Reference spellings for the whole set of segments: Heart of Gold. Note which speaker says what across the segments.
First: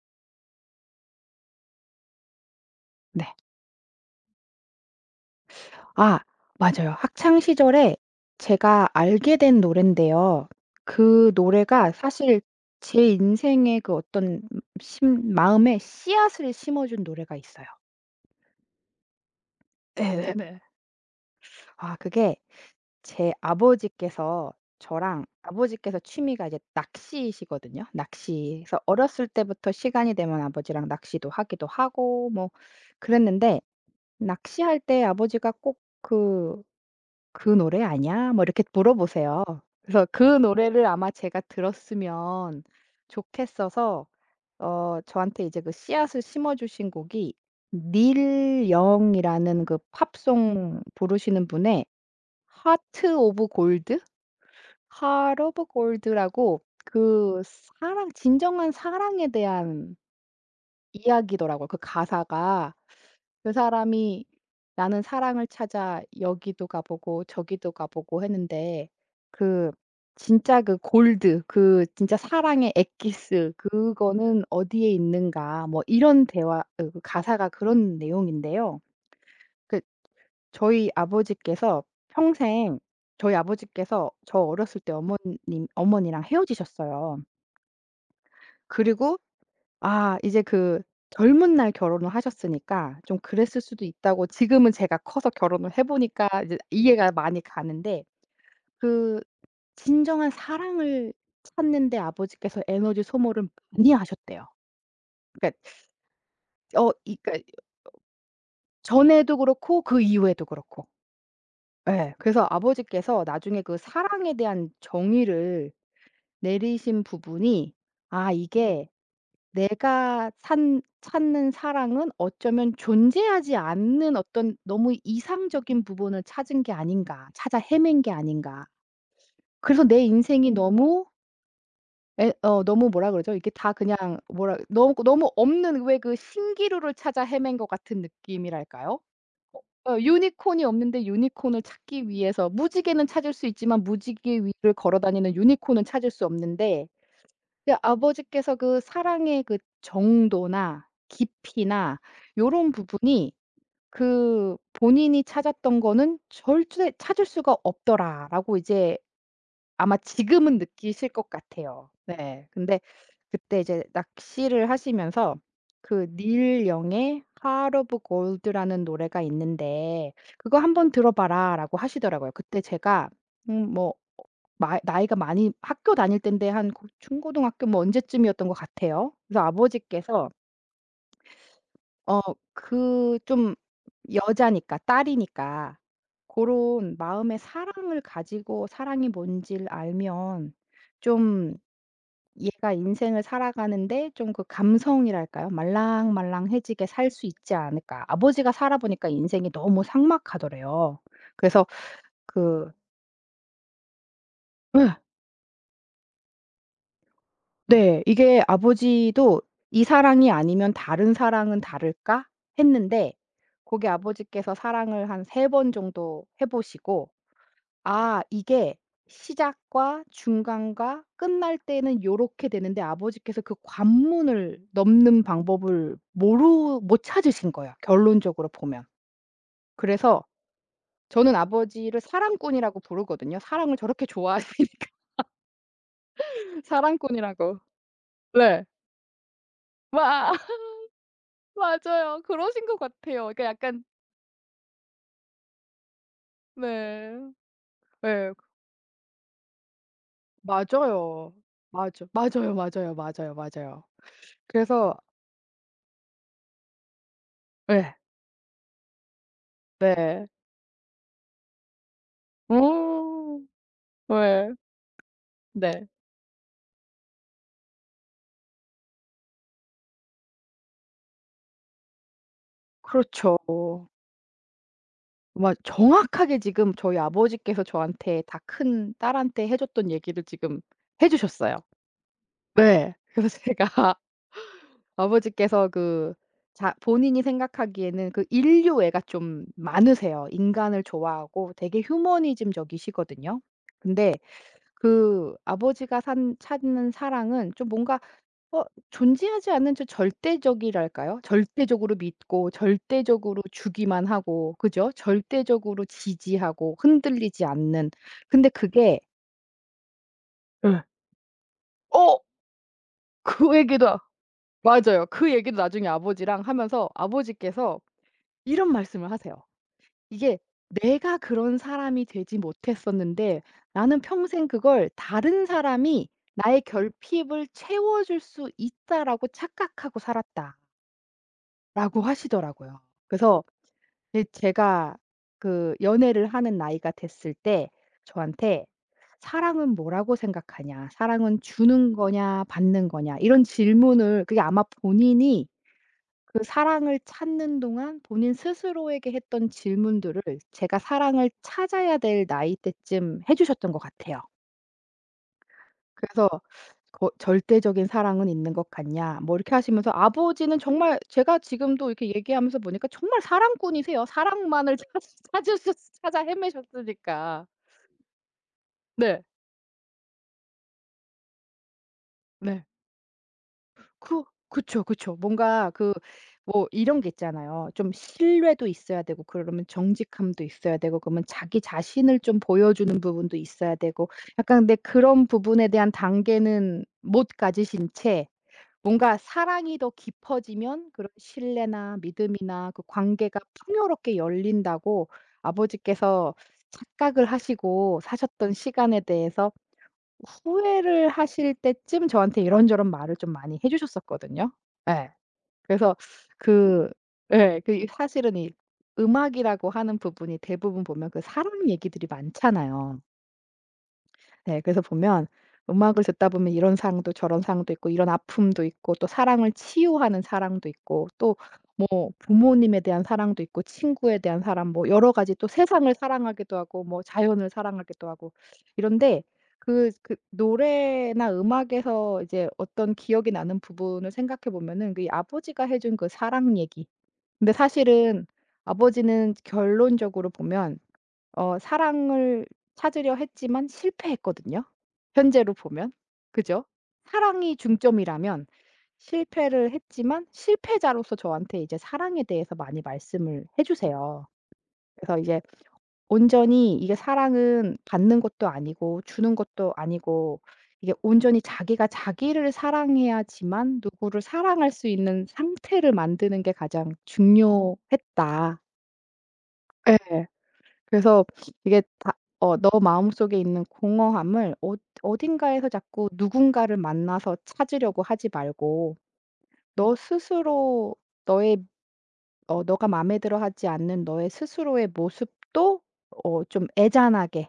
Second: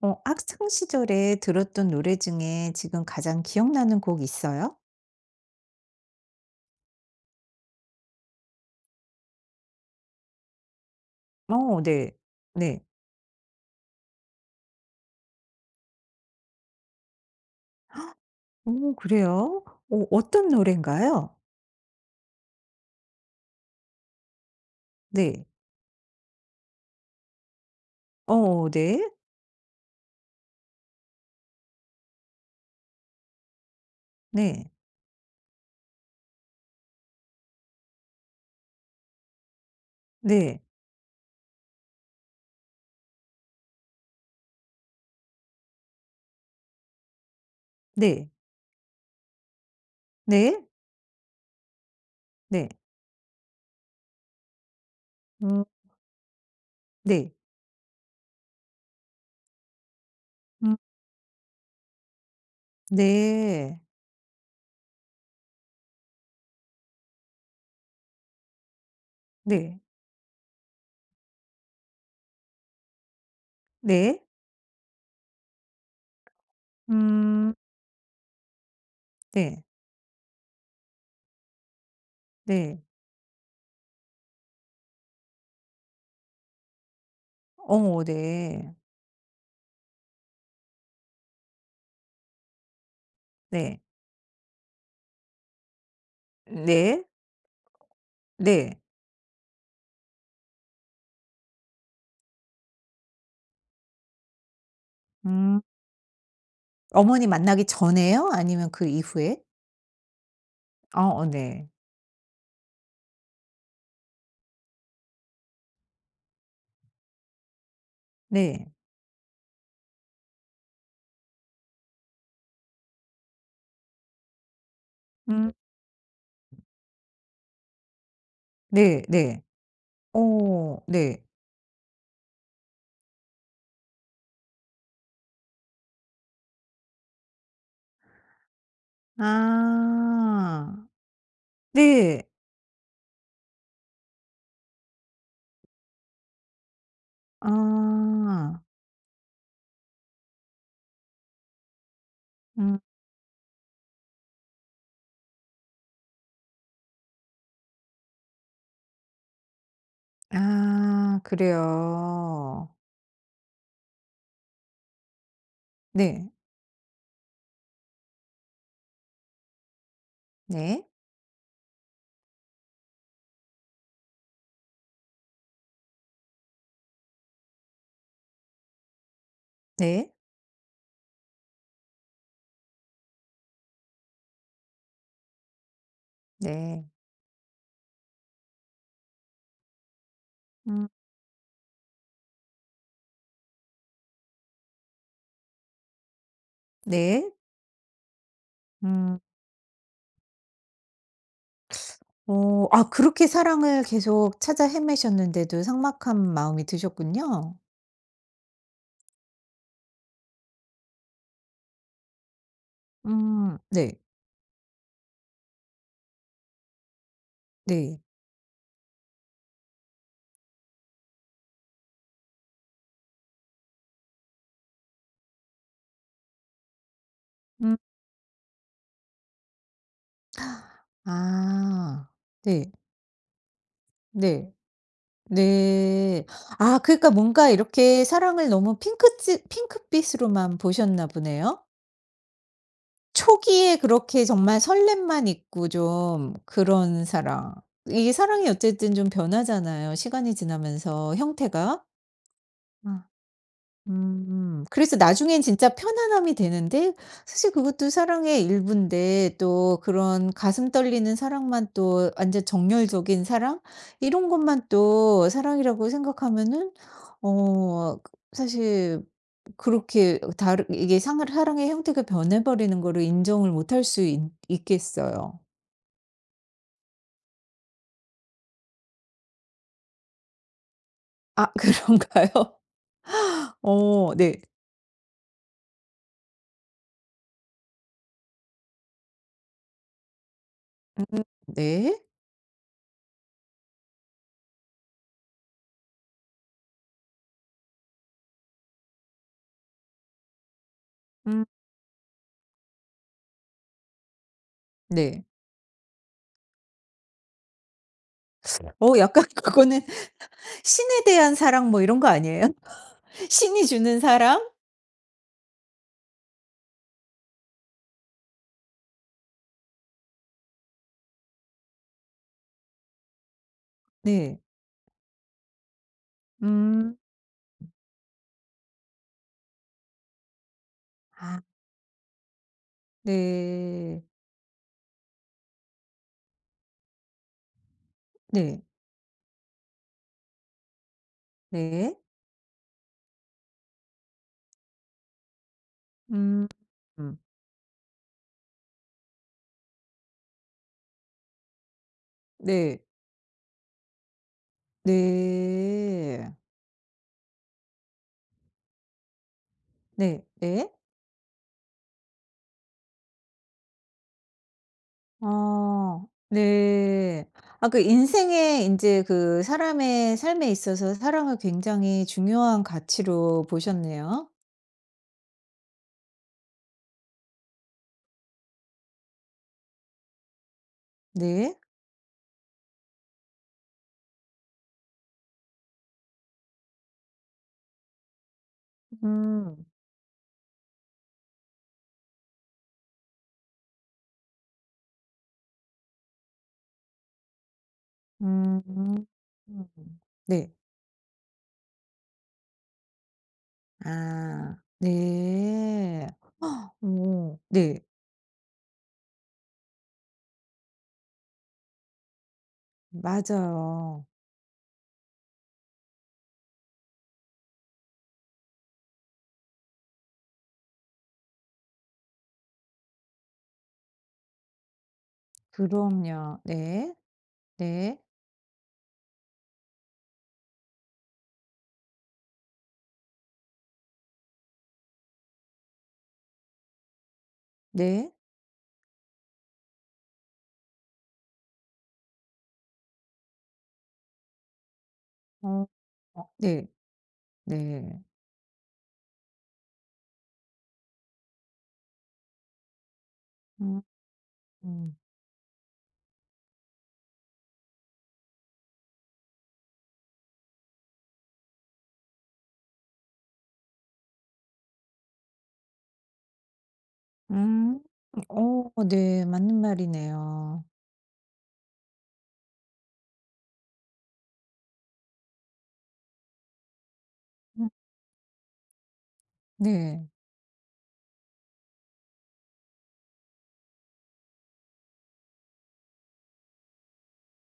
Speaker 1: 학창 시절에 들었던 노래 중에 지금
Speaker 2: 네.
Speaker 1: 가장 기억나는 곡 있어요?
Speaker 2: 아, 맞아요. 학창 시절에 제가 알게 된 노래인데요. 그 노래가
Speaker 1: 네.
Speaker 2: 사실
Speaker 1: 네.
Speaker 2: 제 인생의 그 어떤 심 마음에 씨앗을 심어 준 노래가 있어요.
Speaker 1: 오, 그래요? 어 어떤
Speaker 2: 네네네.
Speaker 1: 노래인가요?
Speaker 2: 아, 그게 제 아버지께서 저랑
Speaker 1: 네.
Speaker 2: 아버지께서 취미가 이제 낚시시거든요. 낚시. 그래서
Speaker 1: 네.
Speaker 2: 어렸을 때부터 시간이 되면 아버지랑 낚시도 하기도 하고 뭐 그랬는데,
Speaker 1: 네.
Speaker 2: 낚시할 때 아버지가 꼭그 "그 노래 아냐?" 뭐 이렇게 물어보세요. 그래서 그
Speaker 1: 네.
Speaker 2: 노래를 아마 제가 들었으면 좋겠어서 저한테 이제 그 씨앗을 심어 주신 곡이 닐 영이라는 그
Speaker 1: 네.
Speaker 2: 팝송 부르시는 분의
Speaker 1: 네. 네.
Speaker 2: Heart of Gold, Heart
Speaker 1: 음
Speaker 2: of Gold라고,
Speaker 1: 네.
Speaker 2: 그 사랑, 진정한 사랑에 대한
Speaker 1: 음
Speaker 2: 이야기더라고요, 그 가사가. 그
Speaker 1: 네.
Speaker 2: 사람이 나는 사랑을 찾아 여기도 가보고 저기도 가보고 했는데, 그
Speaker 1: 네.
Speaker 2: 진짜 그 골드, 그 진짜 사랑의 엑기스
Speaker 1: 네.
Speaker 2: 그거는 어디에 있는가 뭐 이런 대화, 그 가사가
Speaker 1: 음
Speaker 2: 그런 내용인데요.
Speaker 1: 네.
Speaker 2: 그 저희 아버지께서 평생
Speaker 1: 네.
Speaker 2: 저희 아버지께서 저 어렸을 때 어머님 어머니랑 헤어지셨어요.
Speaker 1: 네.
Speaker 2: 그리고 아, 이제 그 젊은 날 결혼을 하셨으니까 좀 그랬을
Speaker 1: 네.
Speaker 2: 수도 있다고, 지금은 제가 커서 결혼을 해 보니까 이제
Speaker 1: 네.
Speaker 2: 이해가 많이 가는데,
Speaker 1: 네.
Speaker 2: 그 진정한 사랑을 찾는 데 아버지께서 에너지 소모를 많이 하셨대요. 그러니까
Speaker 1: 음.
Speaker 2: 어 이
Speaker 1: 어머니
Speaker 2: 그러니까
Speaker 1: 만나기 전에요? 아니면 그
Speaker 2: 전에도
Speaker 1: 이후에?
Speaker 2: 그렇고 그 이후에도 그렇고.
Speaker 1: 네.
Speaker 2: 예. 그래서 아버지께서 나중에 그 사랑에 대한 정의를 내리신 부분이 '아
Speaker 1: 네.
Speaker 2: 이게 내가 산 찾는 사랑은 어쩌면 존재하지 않는 어떤 너무
Speaker 1: 음.
Speaker 2: 이상적인 부분을 찾은 게 아닌가. 찾아 헤맨 게 아닌가.
Speaker 1: 네, 네.
Speaker 2: 그래서 내 인생이 음, 너무
Speaker 1: 네.
Speaker 2: 에, 어 너무 뭐라 그러죠? 이게 다 그냥 뭐라 너무 너무 없는 왜 그 신기루를 찾아 헤맨 것 같은 느낌이랄까요? 유니콘이
Speaker 1: 아.
Speaker 2: 없는데 유니콘을 찾기
Speaker 1: 네.
Speaker 2: 위해서, 무지개는 찾을 수 있지만 무지개 위를 걸어 다니는 유니콘은 찾을 수 없는데.' 근데 아버지께서
Speaker 1: 아.
Speaker 2: 그 사랑의 그 정도나 깊이나 요런
Speaker 1: 음.
Speaker 2: 부분이, 그 본인이 찾았던 거는 절대 '찾을 수가 없더라.'라고 이제 아마 지금은 느끼실
Speaker 1: 아,
Speaker 2: 것 같아요. 네.
Speaker 1: 그래요.
Speaker 2: 근데 그때 이제 낚시를 하시면서 "그
Speaker 1: 네.
Speaker 2: 닐 영의 Heart of Gold라는 노래가 있는데 그거
Speaker 1: 네.
Speaker 2: 한번 들어 봐라."라고 하시더라고요. 그때 제가 뭐 어 마 나이가 많이 학교 다닐 인데 한 고 중고등학교 뭐 언제쯤이었던 것 같아요. 그래서
Speaker 1: 네.
Speaker 2: 아버지께서 어 그 좀 여자니까 딸이니까 그
Speaker 1: 네.
Speaker 2: 런 마음의 사랑을 가지고 사랑이 뭔지를 알면
Speaker 1: 음
Speaker 2: 좀 얘가 인생을 살아가는데 좀 그 감성이랄까요? 말랑말랑해지게 살 수
Speaker 1: 네.
Speaker 2: 있지 않을까. 아버지가 살아보니까
Speaker 1: 음.
Speaker 2: 인생이 너무 삭막하더래요. 그래서 그
Speaker 1: 아, 그렇게 사랑을 계속 찾아
Speaker 2: 예,
Speaker 1: 헤매셨는데도 삭막한 마음이 드셨군요.
Speaker 2: 네, 네, 이게 아버지도 '이 사랑이 아니면 다른 사랑은 다를까?' 했는데, 거기
Speaker 1: 네.
Speaker 2: 아버지께서 사랑을 한 세 번 정도 해 보시고,
Speaker 1: 네.
Speaker 2: 아 이게 시작과 중간과 끝날 때는 요렇게 되는데 아버지께서 그 관문을 넘는 방법을 모르 못 찾으신 거예요,
Speaker 1: 음.
Speaker 2: 결론적으로 보면. 그래서 저는 아버지를
Speaker 1: 아. 네.
Speaker 2: 사랑꾼이라고 부르거든요. 사랑을 저렇게
Speaker 1: 네.
Speaker 2: 좋아하시니
Speaker 1: 네. 아, 그러니까
Speaker 2: 사랑꾼이라고.
Speaker 1: 뭔가 이렇게 사랑을
Speaker 2: 네.
Speaker 1: 너무 핑크빛
Speaker 2: 와,
Speaker 1: 핑크빛으로만 보셨나 보네요.
Speaker 2: 맞아요. 그러신 것 같아요. 그러니까
Speaker 1: 초기에
Speaker 2: 약간,
Speaker 1: 그렇게 정말 설렘만 있고 좀 그런
Speaker 2: 네.
Speaker 1: 사랑. 이게
Speaker 2: 네.
Speaker 1: 사랑이 어쨌든 좀 변하잖아요, 시간이 지나면서
Speaker 2: 맞아요.
Speaker 1: 형태가.
Speaker 2: 맞아. 맞아요, 맞아요, 맞아요, 맞아요.
Speaker 1: 음.
Speaker 2: 그래서
Speaker 1: 그래서 나중엔 진짜 편안함이 되는데 사실 그것도
Speaker 2: 네,
Speaker 1: 사랑의 일부인데 또
Speaker 2: 네.
Speaker 1: 그런 가슴 떨리는 사랑만 또 완전 정열적인
Speaker 2: 오,
Speaker 1: 사랑 이런
Speaker 2: 네.
Speaker 1: 것만 또
Speaker 2: 네.
Speaker 1: 사랑이라고 생각하면은 어 사실 그렇게 다르 이게 상 사랑의 형태가 변해버리는 거를
Speaker 2: 그렇죠.
Speaker 1: 인정을 못할 수 있 있겠어요.
Speaker 2: 아마 정확하게 지금 저희 아버지께서 저한테 다 큰 딸한테 해 줬던 얘기를 지금 해
Speaker 1: 아,
Speaker 2: 주셨어요.
Speaker 1: 그런가요?
Speaker 2: 네. 그래서 제가
Speaker 1: 네.
Speaker 2: 아버지께서 그 자 본인이 생각하기에는 그 인류애가 좀 많으세요. 인간을
Speaker 1: 음
Speaker 2: 좋아하고 되게
Speaker 1: 네.
Speaker 2: 휴머니즘적이시거든요. 근데 그 아버지가 산 찾는 사랑은 좀 뭔가 어 존재하지 않는 저 절대적이랄까요?
Speaker 1: 음
Speaker 2: 절대적으로 믿고 절대적으로 주기만 하고, 그죠?
Speaker 1: 네.
Speaker 2: 절대적으로 지지하고 흔들리지 않는. 근데 그게
Speaker 1: 약간 그거는
Speaker 2: 예.
Speaker 1: 신에 대한 사랑 뭐 이런 거
Speaker 2: 어
Speaker 1: 아니에요?
Speaker 2: 그
Speaker 1: 신이 주는 사랑?
Speaker 2: 맞아요. 그 얘기도 나중에 아버지랑 하면서 아버지께서 이런 말씀을 하세요. "이게 내가 그런 사람이 되지 못했었는데 나는
Speaker 1: 네.
Speaker 2: 평생 그걸 '다른 사람이 나의
Speaker 1: 음.
Speaker 2: 결핍을 채워 줄 수 있다.'라고 착각하고 살았다."라고
Speaker 1: 아
Speaker 2: 하시더라고요. 그래서
Speaker 1: 네.
Speaker 2: 근데 제가 그 연애를 하는 나이가 됐을 때
Speaker 1: 네.
Speaker 2: 저한테 "사랑은 뭐라고 생각하냐? 사랑은 주는
Speaker 1: 네.
Speaker 2: 거냐 받는 거냐?" 이런 질문을, 그게 아마 본인이 그
Speaker 1: 음.
Speaker 2: 사랑을
Speaker 1: 음.
Speaker 2: 찾는 동안 본인 스스로에게 했던 질문들을 제가 사랑을 찾아야 될 나이
Speaker 1: 네.
Speaker 2: 때쯤 해 주셨던 것 같아요. 그래서
Speaker 1: 네.
Speaker 2: 거 "절대적인 사랑은 있는 것 같냐?" 뭐 이렇게 하시면서,
Speaker 1: 네.
Speaker 2: 아버지는
Speaker 1: 네.
Speaker 2: 정말 제가 지금도 이렇게 얘기하면서 보니까 정말 사랑꾼이세요. 사랑만을 찾으셨
Speaker 1: 어.
Speaker 2: 찾아
Speaker 1: 네.
Speaker 2: 헤매셨으니까.
Speaker 1: 아, 그 인생에 이제
Speaker 2: 네.
Speaker 1: 그 사람의 삶에 있어서 사랑을 굉장히 중요한
Speaker 2: 네.
Speaker 1: 가치로
Speaker 2: 그
Speaker 1: 보셨네요.
Speaker 2: 그쵸, 그쵸. 뭔가 그 뭐 이런 게 있잖아요. 좀 신뢰도 있어야 되고, 그러면 정직함도 있어야 되고, 그러면
Speaker 1: 네.
Speaker 2: 자기 자신을 좀 보여주는 부분도 있어야 되고, 약간 근데 그런 부분에 대한 단계는 못 가지신 채 뭔가
Speaker 1: 음.
Speaker 2: 사랑이 더 깊어지면 그런 신뢰나 믿음이나 그 관계가 풍요롭게 열린다고 아버지께서 착각을 하시고 사셨던 시간에
Speaker 1: 음.
Speaker 2: 대해서
Speaker 1: 음. 네.
Speaker 2: 후회를 하실 때쯤 저한테 이런저런 말을 좀 많이 해 주셨었거든요.
Speaker 1: 아
Speaker 2: 예. 그래서
Speaker 1: 네. 헉,
Speaker 2: 그
Speaker 1: 오
Speaker 2: 예,
Speaker 1: 네.
Speaker 2: 그 사실은 이 음악이라고 하는 부분이 대부분 보면 그 사랑 얘기들이 많잖아요.
Speaker 1: 맞아요.
Speaker 2: 네. 그래서 보면 음악을 듣다 보면 이런 사랑도 저런 사랑도 있고, 이런 아픔도 있고, 또 사랑을 치유하는 사랑도 있고, 또 뭐 부모님에 대한 사랑도 있고, 친구에 대한 사랑, 뭐 여러 가지, 또 세상을
Speaker 1: 그럼요.
Speaker 2: 사랑하기도 하고
Speaker 1: 네.
Speaker 2: 뭐 자연을
Speaker 1: 네.
Speaker 2: 사랑하기도 하고 이런데, 그 그 노래나 음악에서 이제 어떤 기억이 나는 부분을 생각해 보면은 그 아버지가 해준 그 사랑 얘기. 근데
Speaker 1: 네.
Speaker 2: 사실은 아버지는 결론적으로 보면 사랑을 찾으려 했지만 실패했거든요, 현재로
Speaker 1: 어
Speaker 2: 보면. 그죠?
Speaker 1: 네.
Speaker 2: 사랑이
Speaker 1: 네.
Speaker 2: 중점이라면 실패를 했지만, 실패자로서 저한테 이제 사랑에 대해서 많이 말씀을 해
Speaker 1: 음
Speaker 2: 주세요.
Speaker 1: 음.
Speaker 2: 그래서 이제 온전히 이게 사랑은 받는 것도 아니고 주는 것도 아니고, 이게 온전히 자기가 자기를 사랑해야지만 누구를 사랑할 수 있는 상태를 만드는 게 가장
Speaker 1: 음.
Speaker 2: 중요했다.
Speaker 1: 네. 맞는
Speaker 2: 예.
Speaker 1: 말이네요.
Speaker 2: 그래서 이게 다 너 마음속에 있는 공허함을 어딘가에서 자꾸 누군가를 만나서
Speaker 1: 음
Speaker 2: 찾으려고 하지 말고, 너
Speaker 1: 네.
Speaker 2: 스스로 너의 너가 마음에 들어하지 않는 너의 스스로의 모습도 좀 애잔하게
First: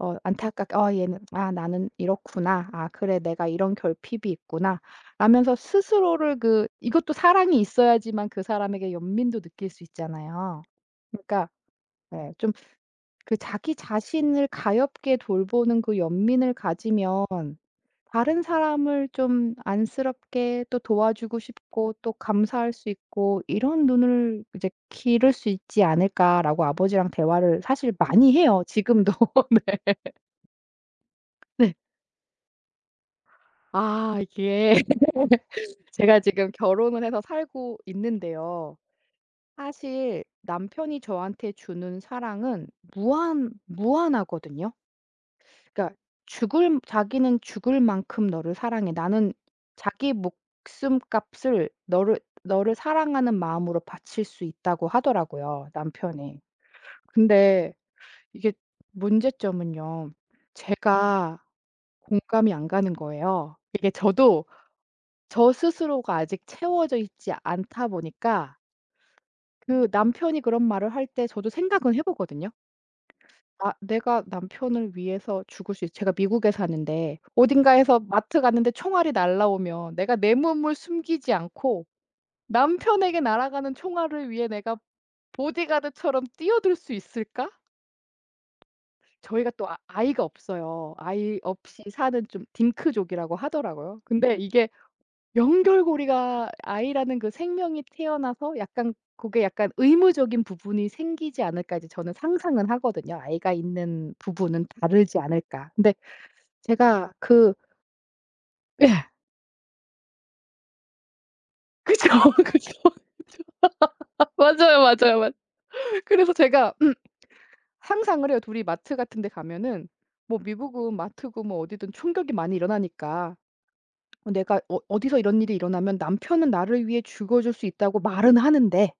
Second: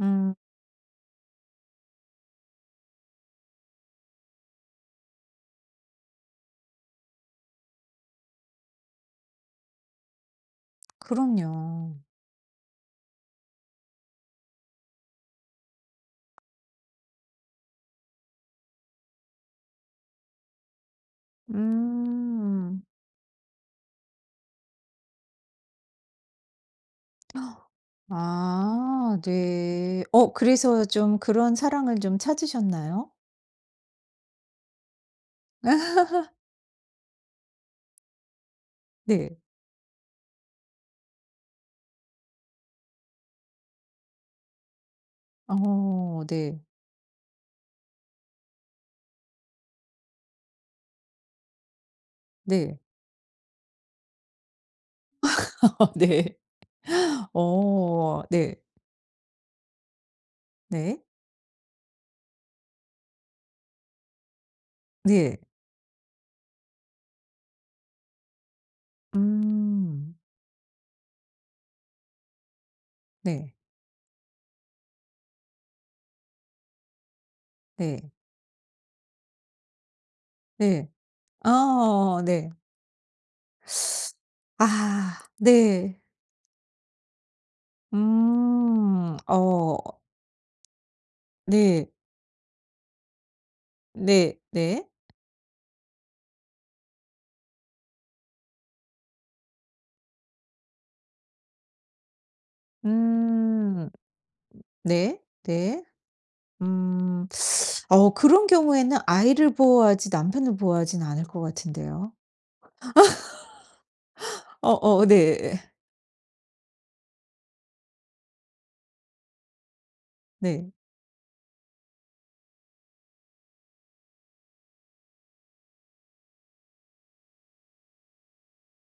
Speaker 1: 음
Speaker 2: 안타깝게 '아 얘는, 아 나는 이렇구나. 아 그래 내가 이런 결핍이 있구나.' 라면서 스스로를 그 이것도 사랑이 있어야지만 그 사람에게 연민도 느낄 수 있잖아요. 그러니까
Speaker 1: 그럼요.
Speaker 2: 네, 좀 그 자기 자신을 가엾게 돌보는 그 연민을 가지면 다른 사람을 좀 안쓰럽게 또 도와주고 싶고, 또 감사할
Speaker 1: 음.
Speaker 2: 수 있고, 이런 눈을 이제 기를 수 있지 않을까라고 아버지랑 대화를 사실 많이 해요, 지금도.
Speaker 1: 아
Speaker 2: 네.
Speaker 1: 네. 그래서 좀 그런
Speaker 2: 네.
Speaker 1: 사랑을 좀 찾으셨나요?
Speaker 2: 아, 이게 제가 지금 결혼을 해서 살고 있는데요.
Speaker 1: 네.
Speaker 2: 사실 남편이 저한테 주는 사랑은 무한하거든요. 그러니까
Speaker 1: 네.
Speaker 2: 죽을 자기는 죽을 만큼 너를 사랑해. 나는 자기 목숨값을 너를
Speaker 1: 네.
Speaker 2: 사랑하는 마음으로 바칠 수 있다고 하더라고요,
Speaker 1: 네.
Speaker 2: 남편이. 근데 이게
Speaker 1: 네.
Speaker 2: 문제점은요.
Speaker 1: 네.
Speaker 2: 제가 공감이 안 가는 거예요. 이게 저도
Speaker 1: 네.
Speaker 2: 저 스스로가 아직 채워져 있지 않다 보니까 그
Speaker 1: 음.
Speaker 2: 남편이 그런 말을 할 때 저도 생각은 해 보거든요.
Speaker 1: 네.
Speaker 2: 아 내가 남편을 위해서 죽을 수 있어. 제가 미국에 사는데, 어딘가에서
Speaker 1: 네.
Speaker 2: 마트 갔는데 총알이 날라오면 내가 내 몸을
Speaker 1: 네.
Speaker 2: 숨기지 않고
Speaker 1: 아 네.
Speaker 2: 남편에게 날아가는 총알을 위해 내가
Speaker 1: 아 네.
Speaker 2: 보디가드처럼 뛰어들 수 있을까?
Speaker 1: 음.
Speaker 2: 저희가 또, 아, 아이가 없어요. 아이 없이
Speaker 1: 네.
Speaker 2: 사는, 좀 딩크족이라고 하더라고요. 근데
Speaker 1: 네.
Speaker 2: 이게
Speaker 1: 네.
Speaker 2: 연결고리가 아이라는 그 생명이 태어나서 약간 그게 약간 의무적인 부분이 생기지 않을까 이제 저는 상상은 하거든요. '아이가
Speaker 1: 음.
Speaker 2: 있는 부분은 다르지
Speaker 1: 네.
Speaker 2: 않을까.'
Speaker 1: 네.
Speaker 2: 근데 제가
Speaker 1: 음.
Speaker 2: 그
Speaker 1: 그런
Speaker 2: 예.
Speaker 1: 경우에는 아이를 보호하지 남편을 보호하진 않을 것
Speaker 2: 그죠,
Speaker 1: 같은데요.
Speaker 2: 그죠, 맞아요,
Speaker 1: 어어
Speaker 2: 맞아요, 맞
Speaker 1: 네.
Speaker 2: 그래서 제가 음, 상상을 해요. 둘이 마트 같은 데 가면은, 뭐
Speaker 1: 네.
Speaker 2: 미국은 마트고 뭐 어디든 충격이 많이 일어나니까, 내가 어디서 이런 일이 일어나면 남편은 나를 위해 죽어 줄 수 있다고 말은 하는데,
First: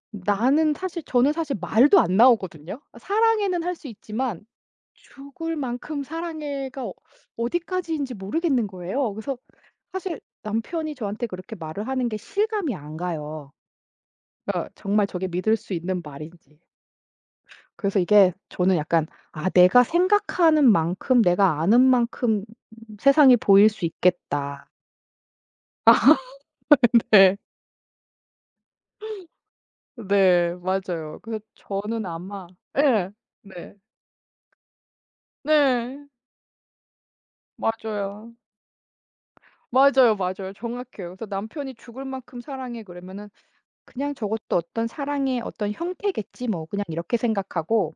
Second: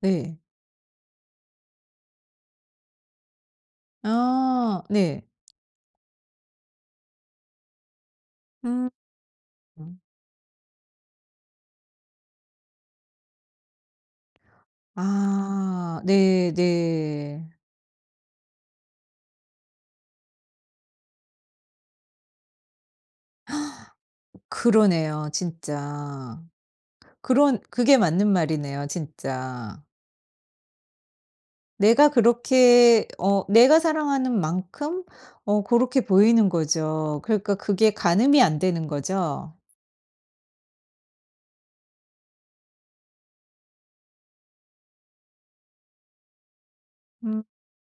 Speaker 1: 네.
Speaker 2: 나는 사실 저는 사실 말도 안 나오거든요. 사랑해는 할 수 있지만
Speaker 1: 아 네.
Speaker 2: 죽을 만큼 사랑해가 어디까지인지 모르겠는
Speaker 1: 음.
Speaker 2: 거예요. 그래서 사실 남편이 저한테 그렇게 말을 하는 게 실감이 안 가요. 그러니까 정말 저게 믿을 수 있는
Speaker 1: 아 네,
Speaker 2: 말인지.
Speaker 1: 네.
Speaker 2: 그래서 이게 저는 약간 '아 내가 생각하는 만큼 내가 아는 만큼 세상이 보일 수 있겠다.'
Speaker 1: 그러네요, 진짜.
Speaker 2: 네.
Speaker 1: 그런 그게 맞는 말이네요, 진짜.
Speaker 2: 네. 맞아요. 그래서 저는
Speaker 1: 내가
Speaker 2: 아마
Speaker 1: 그렇게
Speaker 2: 예. 네.
Speaker 1: 내가 사랑하는 만큼 그렇게
Speaker 2: 네.
Speaker 1: 보이는 거죠. 그러니까 그게
Speaker 2: 맞아요.
Speaker 1: 가늠이 안 되는 거죠.
Speaker 2: 맞아요, 맞아요. 정확해요. 그래서 남편이 "죽을 만큼 사랑해." 그러면은 그냥 저것도 어떤 사랑의 어떤 형태겠지 뭐 그냥 이렇게
Speaker 1: 음.
Speaker 2: 생각하고,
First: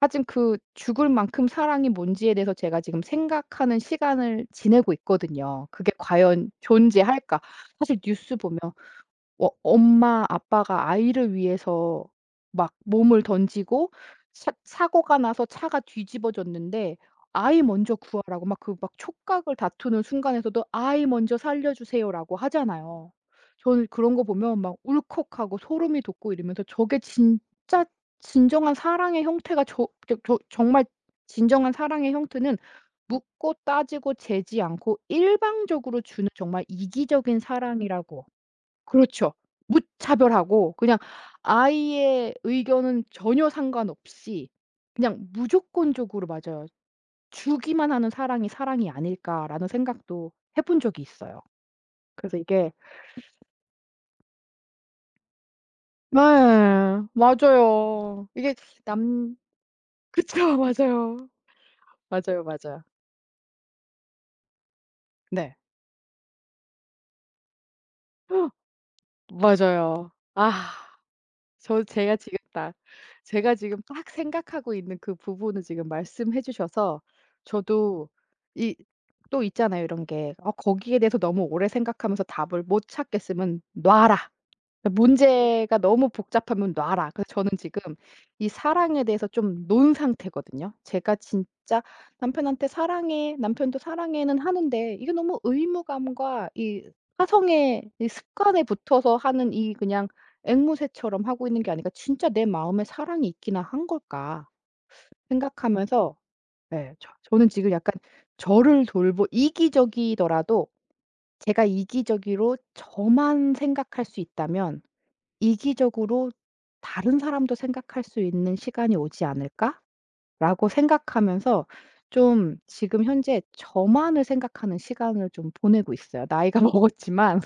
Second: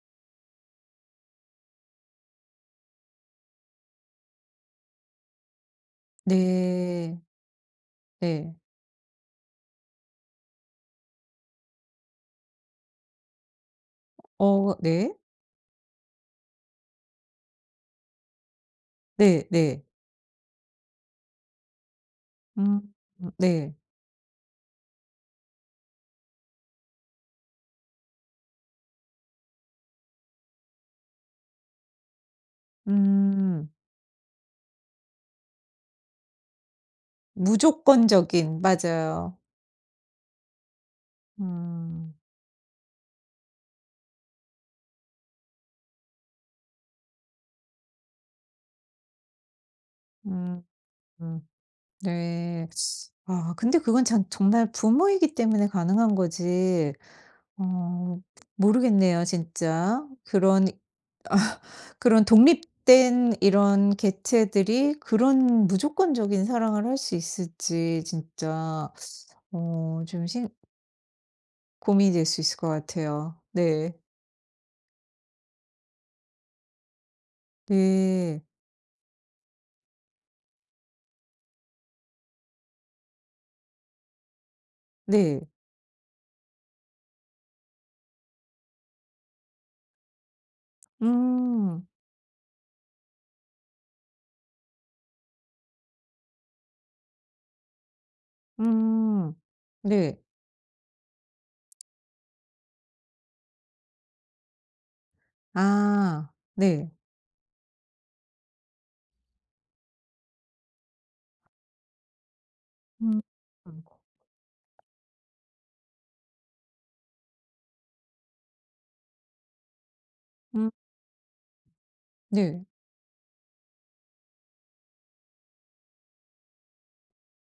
Speaker 2: 하여튼 그 죽을 만큼 사랑이 뭔지에 대해서 제가 지금 생각하는 시간을 지내고 있거든요. 그게 과연
Speaker 1: 네.
Speaker 2: 존재할까? 사실 뉴스
Speaker 1: 네.
Speaker 2: 보면 엄마 아빠가 아이를 위해서 막 몸을 던지고, 사
Speaker 1: 네.
Speaker 2: 사고가 나서 차가 뒤집어졌는데 "아이 먼저 구하라."고 막 그 막
Speaker 1: 네,
Speaker 2: 촉각을
Speaker 1: 네.
Speaker 2: 다투는 순간에서도 "아이 먼저 살려 주세요."라고
Speaker 1: 음
Speaker 2: 하잖아요.
Speaker 1: 네.
Speaker 2: 저는 그런 거 보면 막 울컥하고 소름이 돋고 이러면서, 저게 진짜 진정한 사랑의 형태가, 저 정말 진정한 사랑의 형태는 묻고
Speaker 1: 음.
Speaker 2: 따지고 재지 않고 일방적으로 주는 정말 이기적인 사랑이라고.
Speaker 1: 무조건적인,
Speaker 2: 그렇죠.
Speaker 1: 맞아요.
Speaker 2: 무차별하고 그냥
Speaker 1: 음.
Speaker 2: 아이의 의견은 전혀 상관없이 그냥 무조건적으로, 맞아요. '주기만 하는 사랑이 사랑이 아닐까.'라는 생각도 해
Speaker 1: 음
Speaker 2: 본 적이 있어요.
Speaker 1: 음.
Speaker 2: 그래서
Speaker 1: 네.
Speaker 2: 이게
Speaker 1: 아, 근데 그건 참 정말 부모이기 때문에 가능한
Speaker 2: 네.
Speaker 1: 거지. 어
Speaker 2: 맞아요. 이게
Speaker 1: 모르겠네요,
Speaker 2: 남
Speaker 1: 진짜.
Speaker 2: 그쵸.
Speaker 1: 그런
Speaker 2: 맞아요.
Speaker 1: 그런
Speaker 2: 맞아요, 맞아요.
Speaker 1: 독립된 이런 개체들이
Speaker 2: 네.
Speaker 1: 그런 무조건적인 사랑을 할 수 있을지 진짜
Speaker 2: 맞아요.
Speaker 1: 좀 신
Speaker 2: 아.
Speaker 1: 고민이
Speaker 2: 제가
Speaker 1: 될
Speaker 2: 지금
Speaker 1: 수 있을 것
Speaker 2: 딱,
Speaker 1: 같아요.
Speaker 2: 제가 지금
Speaker 1: 네.
Speaker 2: 딱 생각하고 있는 그 부분을 지금 말씀해 주셔서 저도
Speaker 1: 네.
Speaker 2: 이, 또 있잖아요 이런 게. 어, 거기에 대해서 너무 오래 생각하면서 답을 못 찾겠으면 놔라. 그러니까
Speaker 1: 네.
Speaker 2: 문제가 너무 복잡하면 놔라. 그래서 저는 지금 이 사랑에 대해서 좀 논 상태거든요. 제가 진짜
Speaker 1: 음.
Speaker 2: 남편한테 "사랑해." 남편도 "사랑해."는 하는데, 이게 너무 의무감과 이 사성의 이 습관에 붙어서
Speaker 1: 음.
Speaker 2: 하는 이 그냥
Speaker 1: 네.
Speaker 2: 앵무새처럼 하고 있는 게 아니라 '진짜 내 마음에 사랑이 있기나 한 걸까?' 생각하면서
Speaker 1: 아. 네.
Speaker 2: 예 저는 지금 약간 저를 돌보 이기적이더라도 제가 이기적으로
Speaker 1: 음.
Speaker 2: 저만
Speaker 1: 음.
Speaker 2: 생각할 수 있다면, 이기적으로 '다른 사람도 생각할 수 있는 시간이 오지 않을까?'라고
Speaker 1: 음.
Speaker 2: 생각하면서 좀
Speaker 1: 네.
Speaker 2: 지금 현재 저만을 생각하는 시간을 좀 보내고 있어요, 나이가 먹었지만.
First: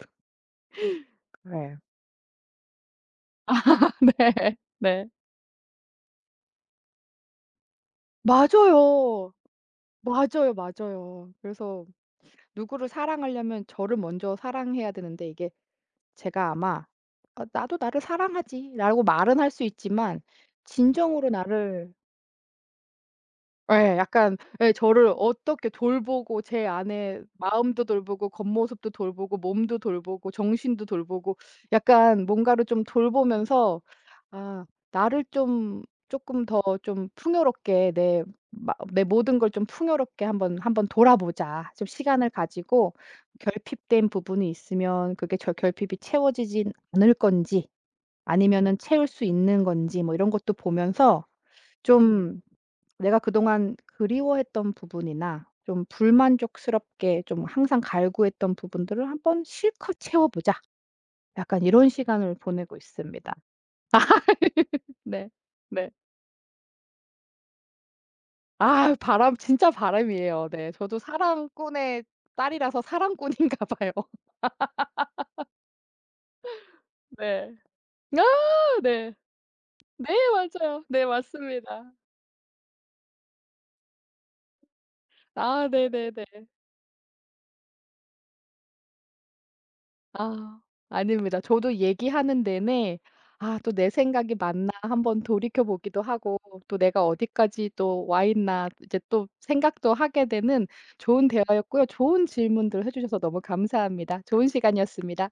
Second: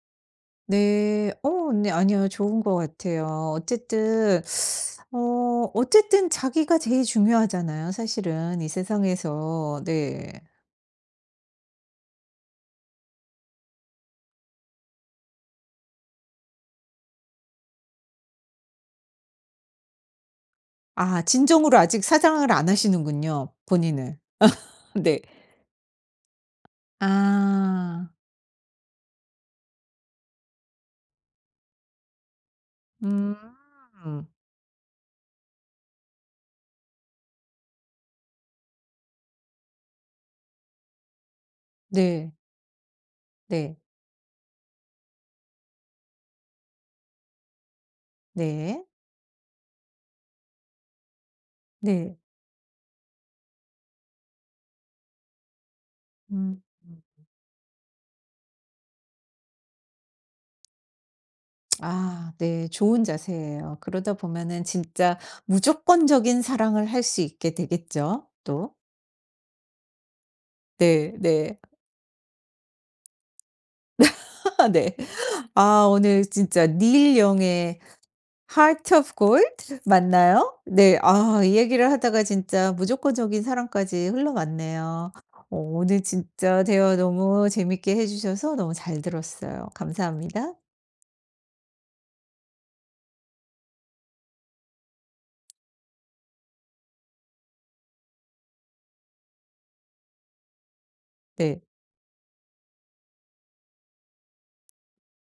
Speaker 1: 네.
Speaker 2: 네.
Speaker 1: 네. 아니요, 좋은 것 같아요.
Speaker 2: 네. 네.
Speaker 1: 어 어쨌든 자기가 제일 중요하잖아요, 사실은 이
Speaker 2: 맞아요.
Speaker 1: 세상에서. 네.
Speaker 2: 맞아요, 맞아요. 그래서 누구를 사랑하려면 저를 먼저 사랑해야 되는데, 이게 제가 아마 '어, 나도 나를 사랑하지.'라고 말은 할 수 있지만
Speaker 1: 아,
Speaker 2: 진정으로
Speaker 1: 진정으로
Speaker 2: 나를.
Speaker 1: 아직 사장을 안 하시는군요,
Speaker 2: 예.
Speaker 1: 본인을.
Speaker 2: 약간 예 저를
Speaker 1: 네.
Speaker 2: 어떻게 돌보고 제 안에 마음도
Speaker 1: 아.
Speaker 2: 돌보고 겉모습도 돌보고 몸도 돌보고 정신도 돌보고 약간 뭔가를 좀
Speaker 1: 음.
Speaker 2: 돌보면서 '아 나를 좀 조금 더 좀 풍요롭게 내 모든 걸 좀 풍요롭게 한번 한번 돌아보자.' 좀 시간을
Speaker 1: 네.
Speaker 2: 가지고
Speaker 1: 네.
Speaker 2: 결핍된 부분이 있으면 그게 저 결핍이 채워지진 않을 건지 아니면은
Speaker 1: 네.
Speaker 2: 채울 수 있는 건지 뭐 이런 것도 보면서
Speaker 1: 네.
Speaker 2: 좀 내가 그동안 그리워했던 부분이나 좀
Speaker 1: 음.
Speaker 2: 불만족스럽게 좀 항상 갈구했던 부분들을 한번 실컷 채워보자. 약간 이런
Speaker 1: 아
Speaker 2: 시간을
Speaker 1: 네.
Speaker 2: 보내고
Speaker 1: 좋은
Speaker 2: 있습니다.
Speaker 1: 자세예요. 그러다 보면은 진짜
Speaker 2: 네. 네.
Speaker 1: 무조건적인 사랑을 할 수 있게 되겠죠, 또.
Speaker 2: 아, 바람, 진짜 바람이에요. 네. 저도
Speaker 1: 네. 네.
Speaker 2: 사랑꾼의 딸이라서 사랑꾼인가 봐요.
Speaker 1: 아 네. 아, 오늘 진짜 닐
Speaker 2: 네.
Speaker 1: 영의
Speaker 2: 아
Speaker 1: Heart of
Speaker 2: 네.
Speaker 1: Gold
Speaker 2: 네
Speaker 1: 맞나요?
Speaker 2: 맞아요.
Speaker 1: 네.
Speaker 2: 네
Speaker 1: 아, 이 얘기를
Speaker 2: 맞습니다.
Speaker 1: 하다가 진짜 무조건적인 사랑까지 흘러갔네요.
Speaker 2: 아
Speaker 1: 오늘
Speaker 2: 네네네.
Speaker 1: 진짜 대화 너무 재밌게 해 주셔서 너무 잘 들었어요. 감사합니다.
Speaker 2: 아. 아닙니다. 저도 얘기하는 내내 '아 또 내 생각이 맞나?' 한번 돌이켜 보기도 하고, 또 '내가 어디까지 또 와 있나?' 이제 또 생각도 하게 되는 좋은
Speaker 1: 네.
Speaker 2: 대화였고요. 좋은 질문들 해 주셔서 너무 감사합니다. 좋은 시간이었습니다.